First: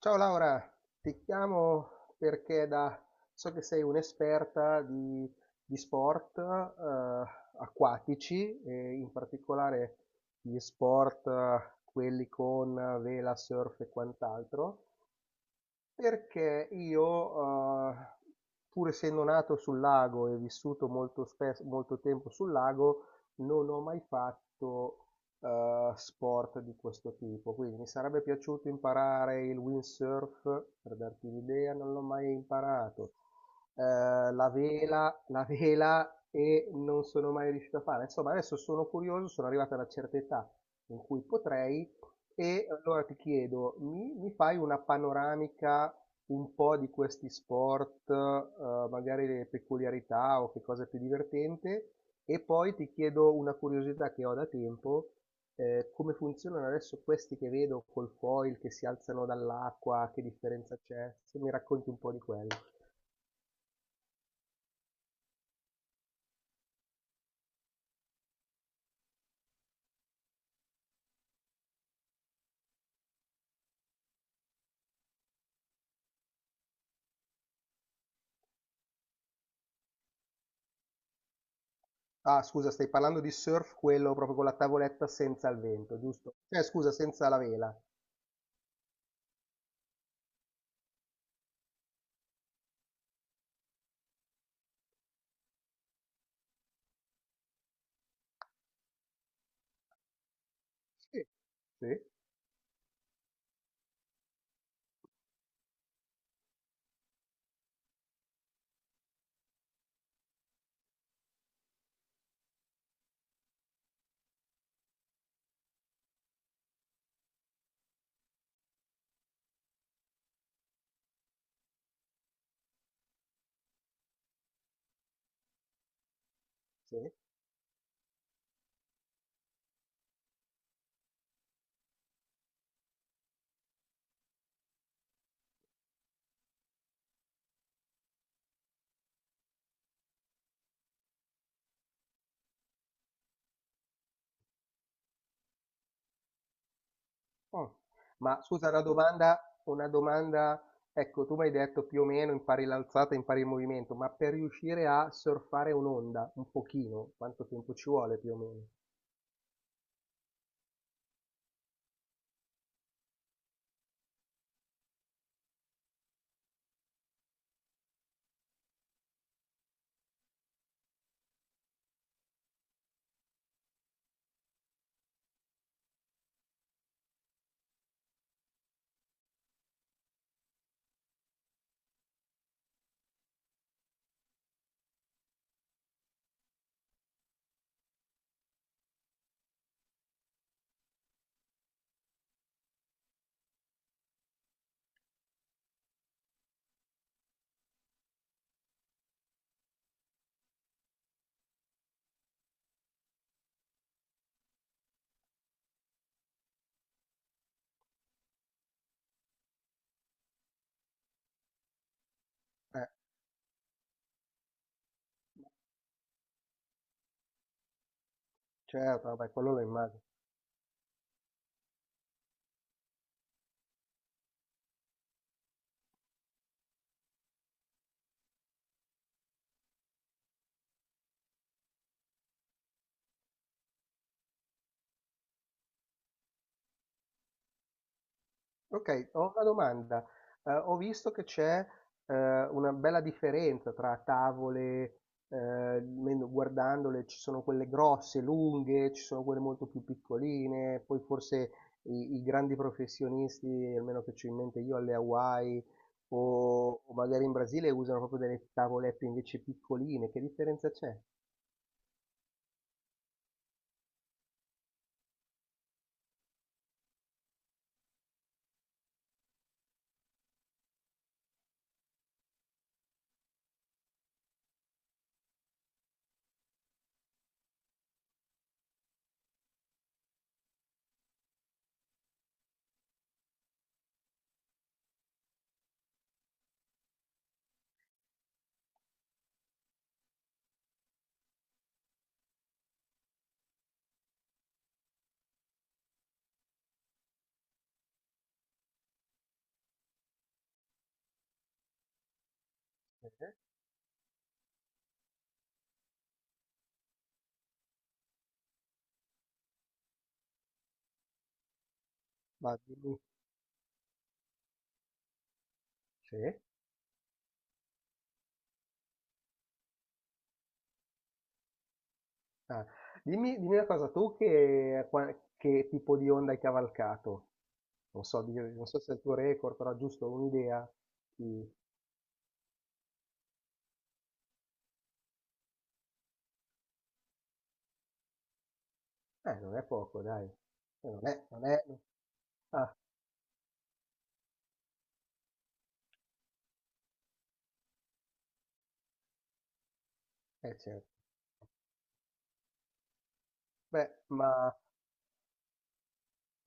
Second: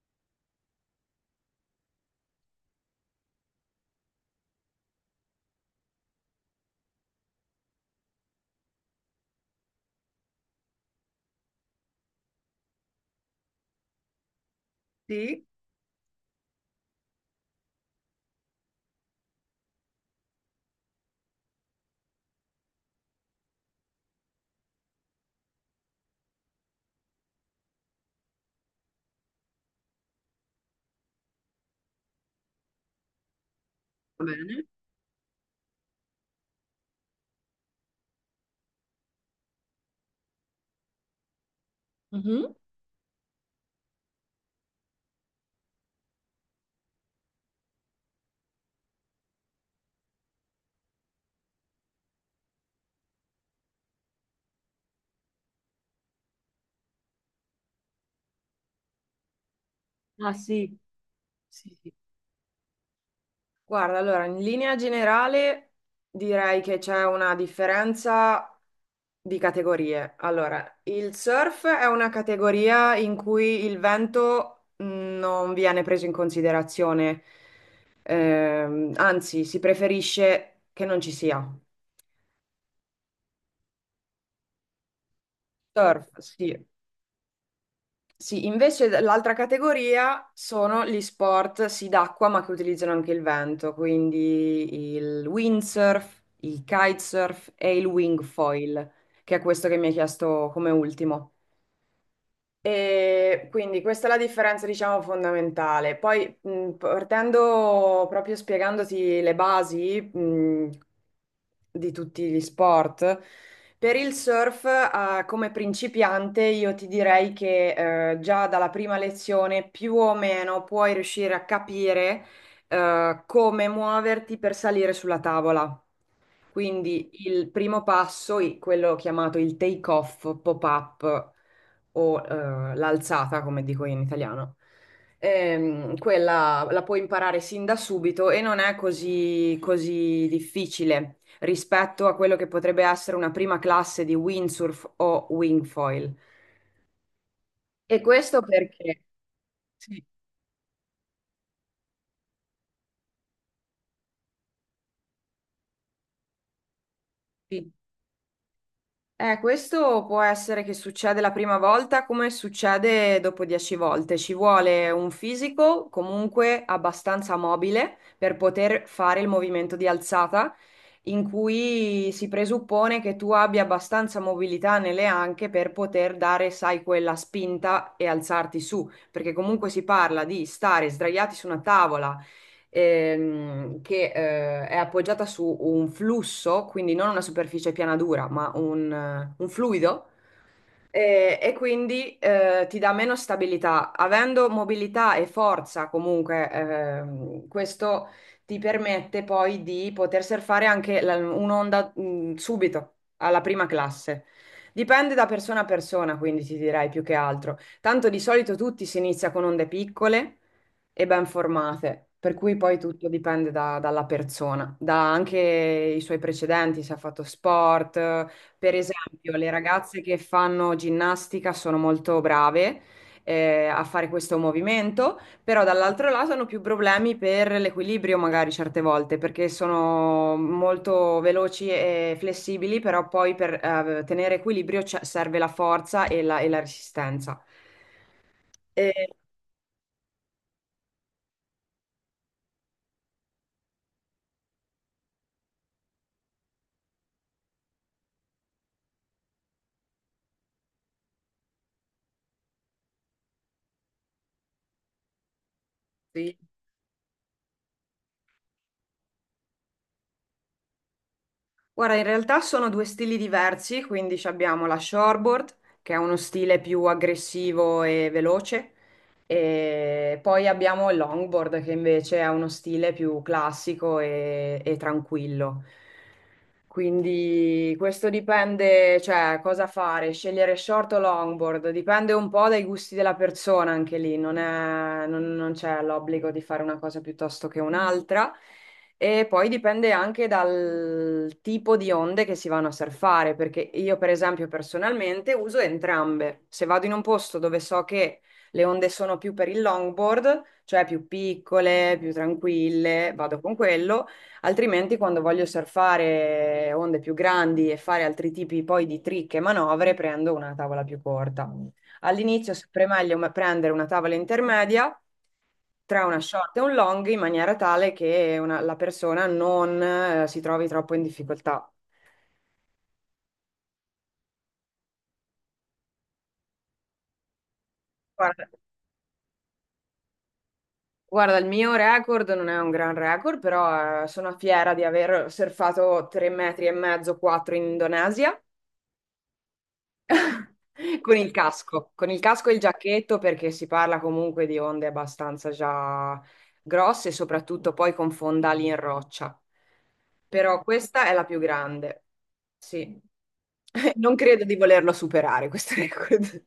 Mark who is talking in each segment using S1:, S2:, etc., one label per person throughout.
S1: Ciao Laura, ti chiamo perché da, so che sei un'esperta di sport acquatici, e in particolare gli sport quelli con vela, surf e quant'altro.
S2: Sì.
S1: Perché io, uhm, pur essendo nato sul lago e vissuto molto tempo sul lago, non ho mai fatto, sport di questo tipo. Quindi mi sarebbe piaciuto imparare il windsurf, per darti un'idea, non l'ho mai imparato.
S2: Va
S1: La
S2: bene?
S1: vela la vela e non sono mai riuscito a fare. Insomma, adesso sono curioso, sono arrivato a una certa età in cui potrei, e allora ti chiedo, mi fai una panoramica un po' di questi sport, magari le peculiarità o che cosa è più divertente? E poi ti chiedo una curiosità che ho da tempo, come funzionano adesso questi che vedo col foil che si alzano dall'acqua, che
S2: Ah, sì.
S1: differenza c'è? Se mi
S2: Sì,
S1: racconti
S2: sì.
S1: un po' di quello.
S2: Guarda, allora, in linea generale direi che c'è una differenza di categorie. Allora, il surf è una categoria in cui il vento non viene preso in considerazione. Anzi, si preferisce che non ci sia.
S1: Ah, scusa, stai parlando di surf, quello proprio con la tavoletta senza il vento,
S2: Surf,
S1: giusto?
S2: sì.
S1: Scusa, senza la vela.
S2: Sì, invece l'altra categoria sono gli sport, sì, d'acqua, ma che utilizzano anche il vento, quindi il windsurf, il kitesurf e il wingfoil, che è questo che mi hai chiesto come
S1: Sì,
S2: ultimo.
S1: sì,
S2: E quindi questa è la differenza, diciamo, fondamentale. Poi, partendo proprio spiegandoti le basi, di tutti gli sport, per il surf, come principiante, io ti direi che, già dalla prima lezione più o meno puoi riuscire a capire, come muoverti per salire sulla tavola. Quindi
S1: sì.
S2: il primo passo, quello chiamato il take off, pop-up o l'alzata, come dico io in italiano, quella la puoi imparare sin da subito e non è così, così difficile rispetto a quello che potrebbe essere una prima classe di windsurf o wingfoil.
S1: Mh.
S2: E questo
S1: Ma scusa
S2: perché...
S1: una
S2: Sì,
S1: domanda, ecco, tu m'hai detto più o meno impari l'alzata, impari il movimento, ma per riuscire a surfare un'onda un pochino, quanto
S2: sì.
S1: tempo ci vuole più o meno?
S2: Questo può essere che succede la prima volta come succede dopo dieci volte. Ci vuole un fisico comunque abbastanza mobile per poter fare il movimento di alzata, in cui si presuppone che tu abbia abbastanza mobilità nelle anche per poter dare, sai, quella spinta e alzarti su, perché comunque si parla di stare sdraiati su una tavola che è appoggiata su un flusso, quindi non una superficie piana dura, ma un fluido e quindi ti dà meno stabilità. Avendo mobilità e forza, comunque, questo ti permette poi di poter surfare anche un'onda subito alla prima classe. Dipende da persona a persona, quindi ti direi più che altro. Tanto di solito tutti si inizia con onde piccole e ben formate, per cui poi
S1: Eh,
S2: tutto dipende dalla persona, da anche i suoi precedenti, se ha fatto sport per
S1: certo, vabbè
S2: esempio. Le
S1: quello lo
S2: ragazze
S1: immagino.
S2: che fanno ginnastica sono molto brave a fare questo movimento, però dall'altro lato hanno più problemi per l'equilibrio magari certe volte, perché sono molto veloci e flessibili, però poi per tenere equilibrio serve la forza e la resistenza. E-
S1: Ok, ho una domanda. Ho visto che c'è eh, una bella differenza tra tavole, guardandole ci sono quelle grosse, lunghe, ci sono quelle molto più piccoline, poi forse i grandi professionisti, almeno che ci ho in mente io alle Hawaii
S2: Sì.
S1: o magari in Brasile usano proprio delle tavolette invece piccoline. Che differenza c'è?
S2: Guarda, in realtà sono due stili diversi, quindi ci abbiamo la shortboard, che è uno stile più aggressivo e veloce, e poi abbiamo il longboard che invece ha uno stile più classico e tranquillo. Quindi questo dipende, cioè cosa fare, scegliere short o longboard, dipende un po' dai gusti della persona anche lì, non è- non- non c'è l'obbligo di fare una cosa piuttosto che un'altra. E poi dipende anche dal tipo di onde che si vanno a surfare, perché io per esempio personalmente uso entrambe. Se vado in un posto dove so che le onde sono più per il longboard, cioè più piccole, più
S1: Eh?
S2: tranquille,
S1: Eh.
S2: vado con quello, altrimenti quando voglio surfare onde più grandi e fare altri tipi poi di trick e manovre, prendo una tavola più corta. All'inizio è
S1: Ma
S2: sempre
S1: dimmi.
S2: meglio prendere una tavola intermedia tra una
S1: Sì.
S2: short e un long in maniera tale che la persona non si trovi troppo in difficoltà.
S1: Ah, dimmi, dimmi una cosa, tu che, che tipo di onda hai cavalcato? Non so,
S2: Guarda,
S1: non so se è il tuo record, però giusto un'idea.
S2: Guarda, il
S1: di-
S2: mio record non è un gran record, però sono fiera di aver surfato 3 metri e mezzo, 4 in Indonesia
S1: Non è poco, dai. Non è, non è...
S2: con il casco e il
S1: Ah,
S2: giacchetto perché si parla comunque di onde abbastanza già grosse, soprattutto poi con fondali in roccia. Però
S1: certo.
S2: questa è la più grande, sì.
S1: Beh,
S2: Non credo
S1: ma
S2: di volerlo superare questo record.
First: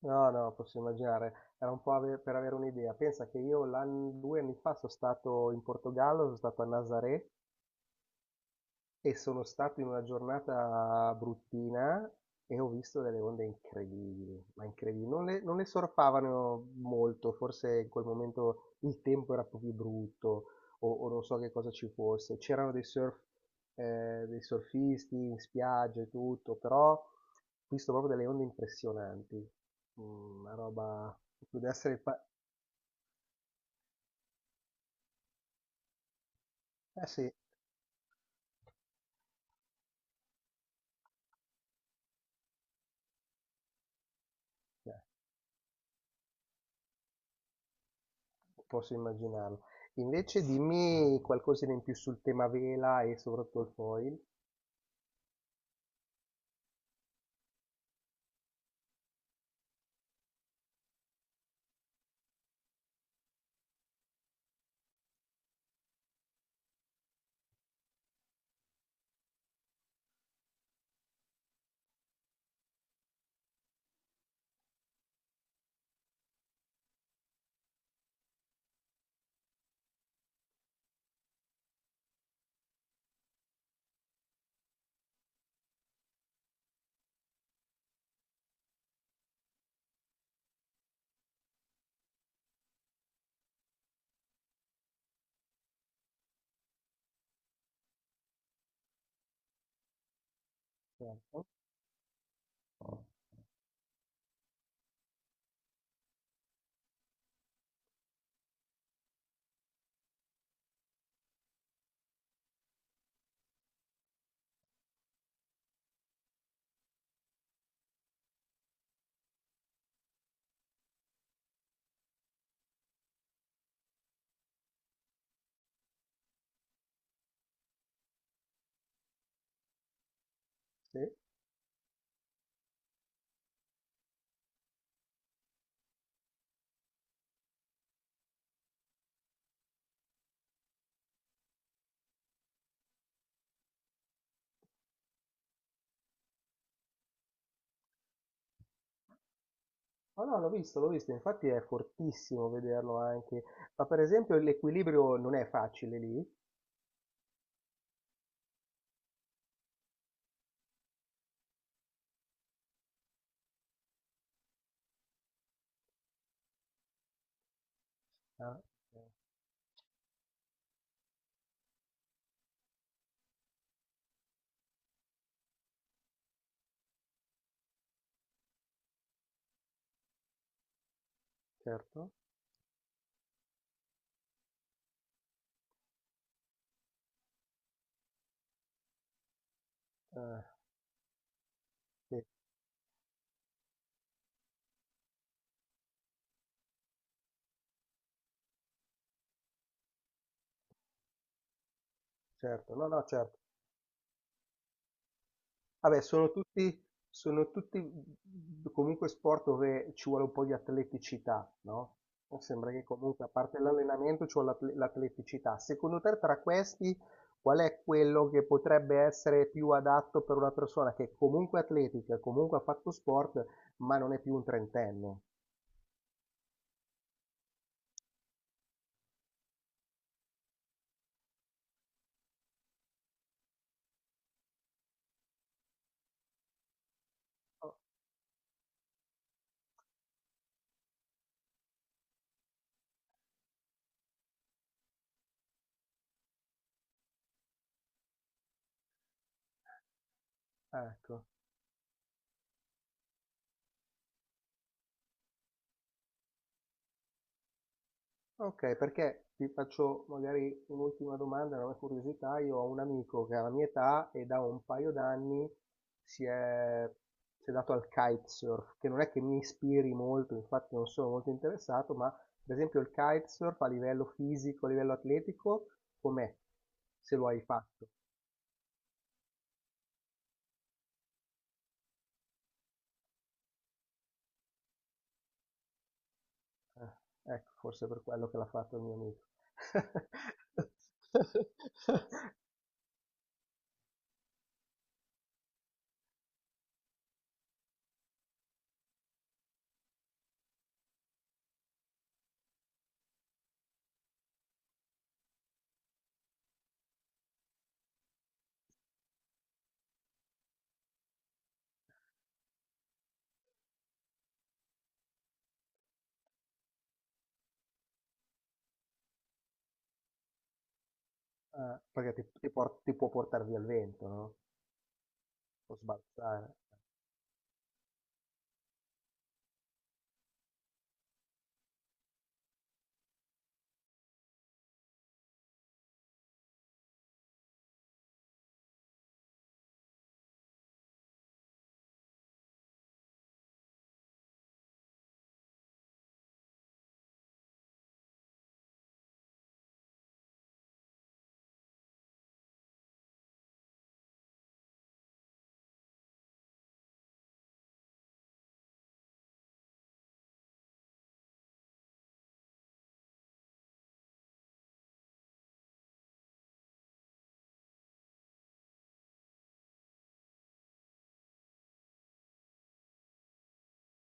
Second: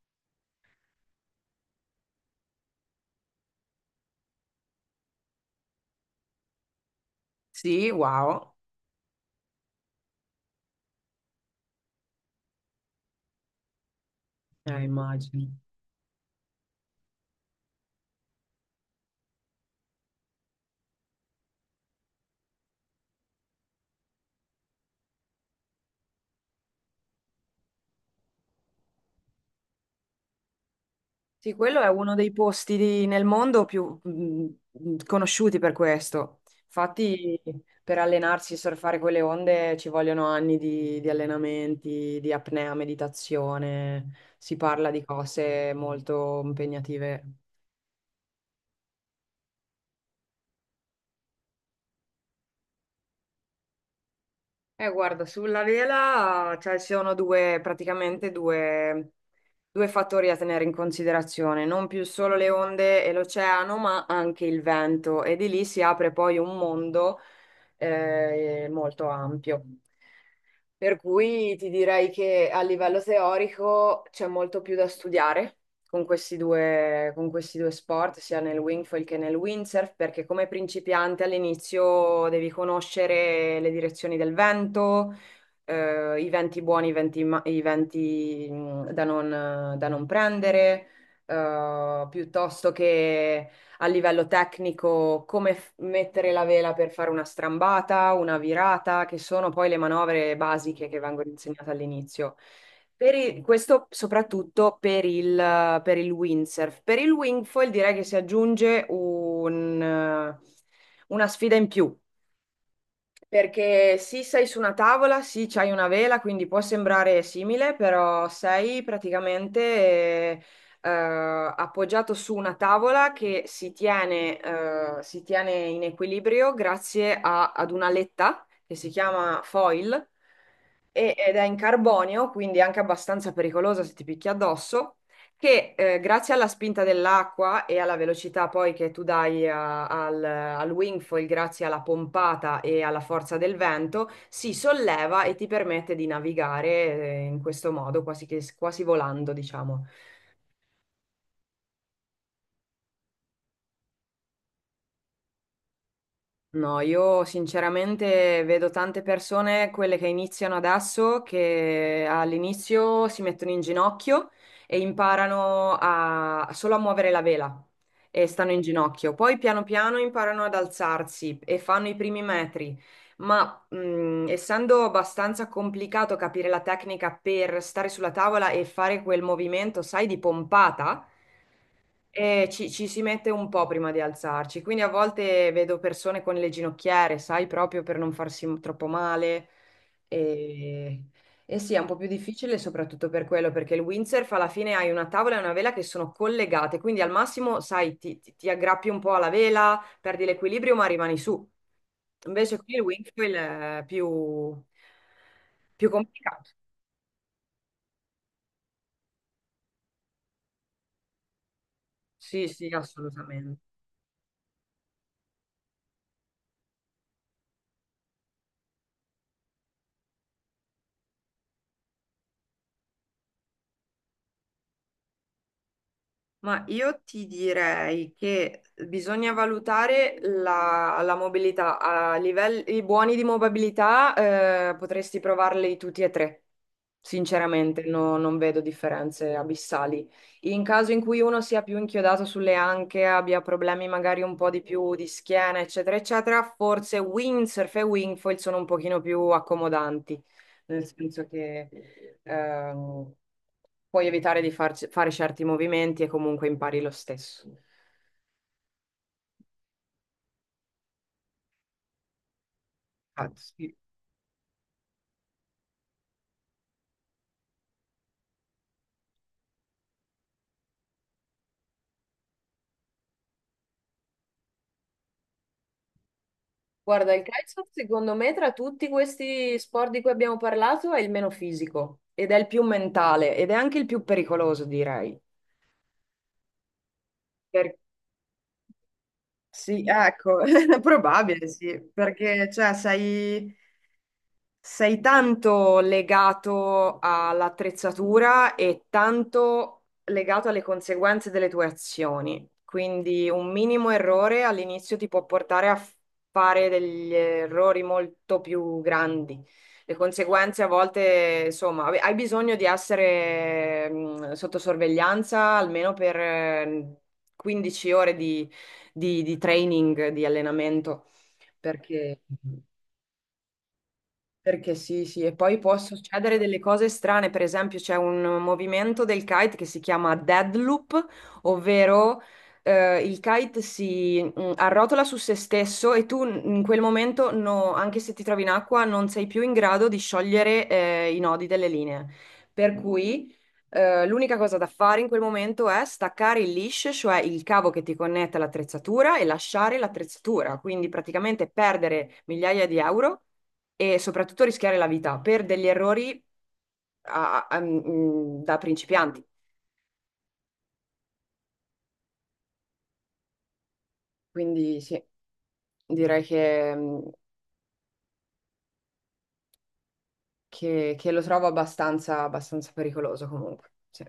S1: no, no, posso immaginare. Era un po' per avere un'idea. Pensa che io 2 anni fa sono stato in Portogallo, sono stato a Nazaré.
S2: Sì, wow.
S1: E sono stato in una giornata bruttina e ho visto delle onde incredibili, ma incredibili.
S2: Immagino.
S1: Non le sorpavano molto, forse in quel momento il tempo era un po' più brutto o non so che cosa ci fosse. C'erano dei surf, dei surfisti in spiaggia e tutto, però ho visto proprio delle onde impressionanti. Mm, una roba,
S2: Sì,
S1: poteva
S2: quello è
S1: essere...
S2: uno dei posti nel mondo più conosciuti per questo.
S1: Eh sì,
S2: Infatti, per allenarsi e surfare quelle onde ci vogliono anni di allenamenti, di apnea, meditazione. Si parla
S1: eh,
S2: di cose molto impegnative.
S1: posso immaginarlo. Invece dimmi qualcosina in più sul tema vela e soprattutto il foil.
S2: Guarda, sulla vela, cioè, ci sono praticamente due fattori a tenere in considerazione, non più solo le onde e l'oceano, ma anche il vento, e di lì si apre poi un mondo molto ampio. Per cui ti direi che a livello teorico c'è molto più da studiare con questi due sport, sia nel wingfoil che nel windsurf, perché come principiante all'inizio devi conoscere le direzioni del vento i venti buoni, i venti, da non, da non prendere, piuttosto che a livello tecnico come mettere la vela per fare una strambata, una virata, che sono poi le manovre basiche che vengono
S1: Certo.
S2: insegnate all'inizio. Per questo soprattutto per per il windsurf. Per il wingfoil direi che si aggiunge un, una sfida in più, perché sì, sei su una tavola, sì, c'hai una vela, quindi può sembrare simile, però sei praticamente eh, appoggiato su una tavola che si tiene in equilibrio grazie ad una letta che si chiama foil
S1: Sì.
S2: ed è in carbonio, quindi anche abbastanza pericolosa se ti picchi addosso, che grazie alla spinta dell'acqua e alla velocità poi che tu dai al wingfoil, grazie alla pompata e alla forza del vento, si solleva e ti permette di navigare in questo modo, quasi, quasi volando, diciamo.
S1: Oh no, l'ho visto, infatti è fortissimo vederlo anche. Ma per esempio l'equilibrio non è facile lì?
S2: No, io sinceramente vedo tante persone, quelle che iniziano adesso, che all'inizio si mettono in ginocchio e imparano a, solo a muovere la vela e stanno
S1: Ah,
S2: in
S1: ok.
S2: ginocchio. Poi piano piano imparano ad alzarsi e fanno i primi metri. Ma essendo abbastanza complicato capire la tecnica per stare sulla tavola e fare quel movimento, sai, di pompata.
S1: Certo.
S2: Ci si mette un po' prima di alzarci, quindi a volte vedo persone con le ginocchiere, sai, proprio per non farsi troppo male.
S1: Eh,
S2: E, e sì, è un po' più
S1: sì,
S2: difficile soprattutto per quello, perché il windsurf alla fine hai una tavola e una vela che sono collegate, quindi al massimo, sai, ti aggrappi un po' alla vela, perdi l'equilibrio, ma rimani su. Invece qui
S1: certo.
S2: il
S1: No, no,
S2: windsurf
S1: certo.
S2: è più, più
S1: Vabbè,
S2: complicato.
S1: sono tutti mhmm, comunque sport dove ci vuole un po' di atleticità, no? Mi
S2: Sì, sì,
S1: sembra che comunque, a parte
S2: assolutamente.
S1: l'allenamento, ci vuole l'atleticità. Secondo te, tra questi, qual è quello che potrebbe essere più adatto per una persona che comunque è atletica, comunque ha fatto sport, ma non è più un trentenne?
S2: Ma io ti direi che bisogna valutare la mobilità. A livelli buoni di mobilità, potresti provarli tutti e tre.
S1: Oh.
S2: Sinceramente, non vedo differenze abissali. In caso in cui uno sia più inchiodato sulle anche, abbia problemi magari un po' di più di schiena, eccetera, eccetera, forse windsurf e wingfoil sono un pochino più accomodanti nel
S1: Ecco.
S2: senso che ehm, puoi evitare di fare certi movimenti e comunque impari lo stesso.
S1: Ok, perché ti faccio magari un'ultima domanda, una curiosità. Io ho un
S2: Ah,
S1: amico che
S2: infatti,
S1: ha la mia
S2: sì.
S1: età e da un paio d'anni si è, si è dato al kitesurf, che non è che mi ispiri molto, infatti non sono molto interessato, ma per esempio il kitesurf a livello fisico, a livello atletico, com'è?
S2: Guarda,
S1: Se
S2: il
S1: lo hai
S2: calcio
S1: fatto.
S2: secondo me tra tutti questi sport di cui abbiamo parlato è il meno fisico ed è il più mentale ed è anche il più pericoloso, direi.
S1: Eh, ecco,
S2: Per-
S1: forse per quello che l'ha fatto il mio amico.
S2: sì, ecco, è probabile, sì, perché cioè, sei sei tanto legato all'attrezzatura e tanto legato alle conseguenze delle tue azioni. Quindi un minimo errore all'inizio ti può portare a fare degli errori molto più grandi. Le conseguenze a volte, insomma, vabbè, hai bisogno di essere sotto sorveglianza almeno per 15 ore di, di training, di allenamento,
S1: Perché
S2: perché...
S1: ti, ti può portare via il vento, no?
S2: Perché sì, sì, e poi può
S1: Può
S2: succedere
S1: sbalzare.
S2: delle cose strane, per esempio c'è un movimento del kite che si chiama deadloop, ovvero il kite si arrotola su se stesso e tu in quel momento, anche se ti trovi in acqua, non sei più in grado di sciogliere i nodi delle linee. Per cui l'unica cosa da fare in quel momento è staccare il leash, cioè il cavo che ti connette all'attrezzatura e lasciare l'attrezzatura, quindi praticamente perdere migliaia di euro e soprattutto rischiare la vita per degli errori da principianti. Quindi sì, direi che, che lo trovo abbastanza, abbastanza pericoloso comunque. Sì.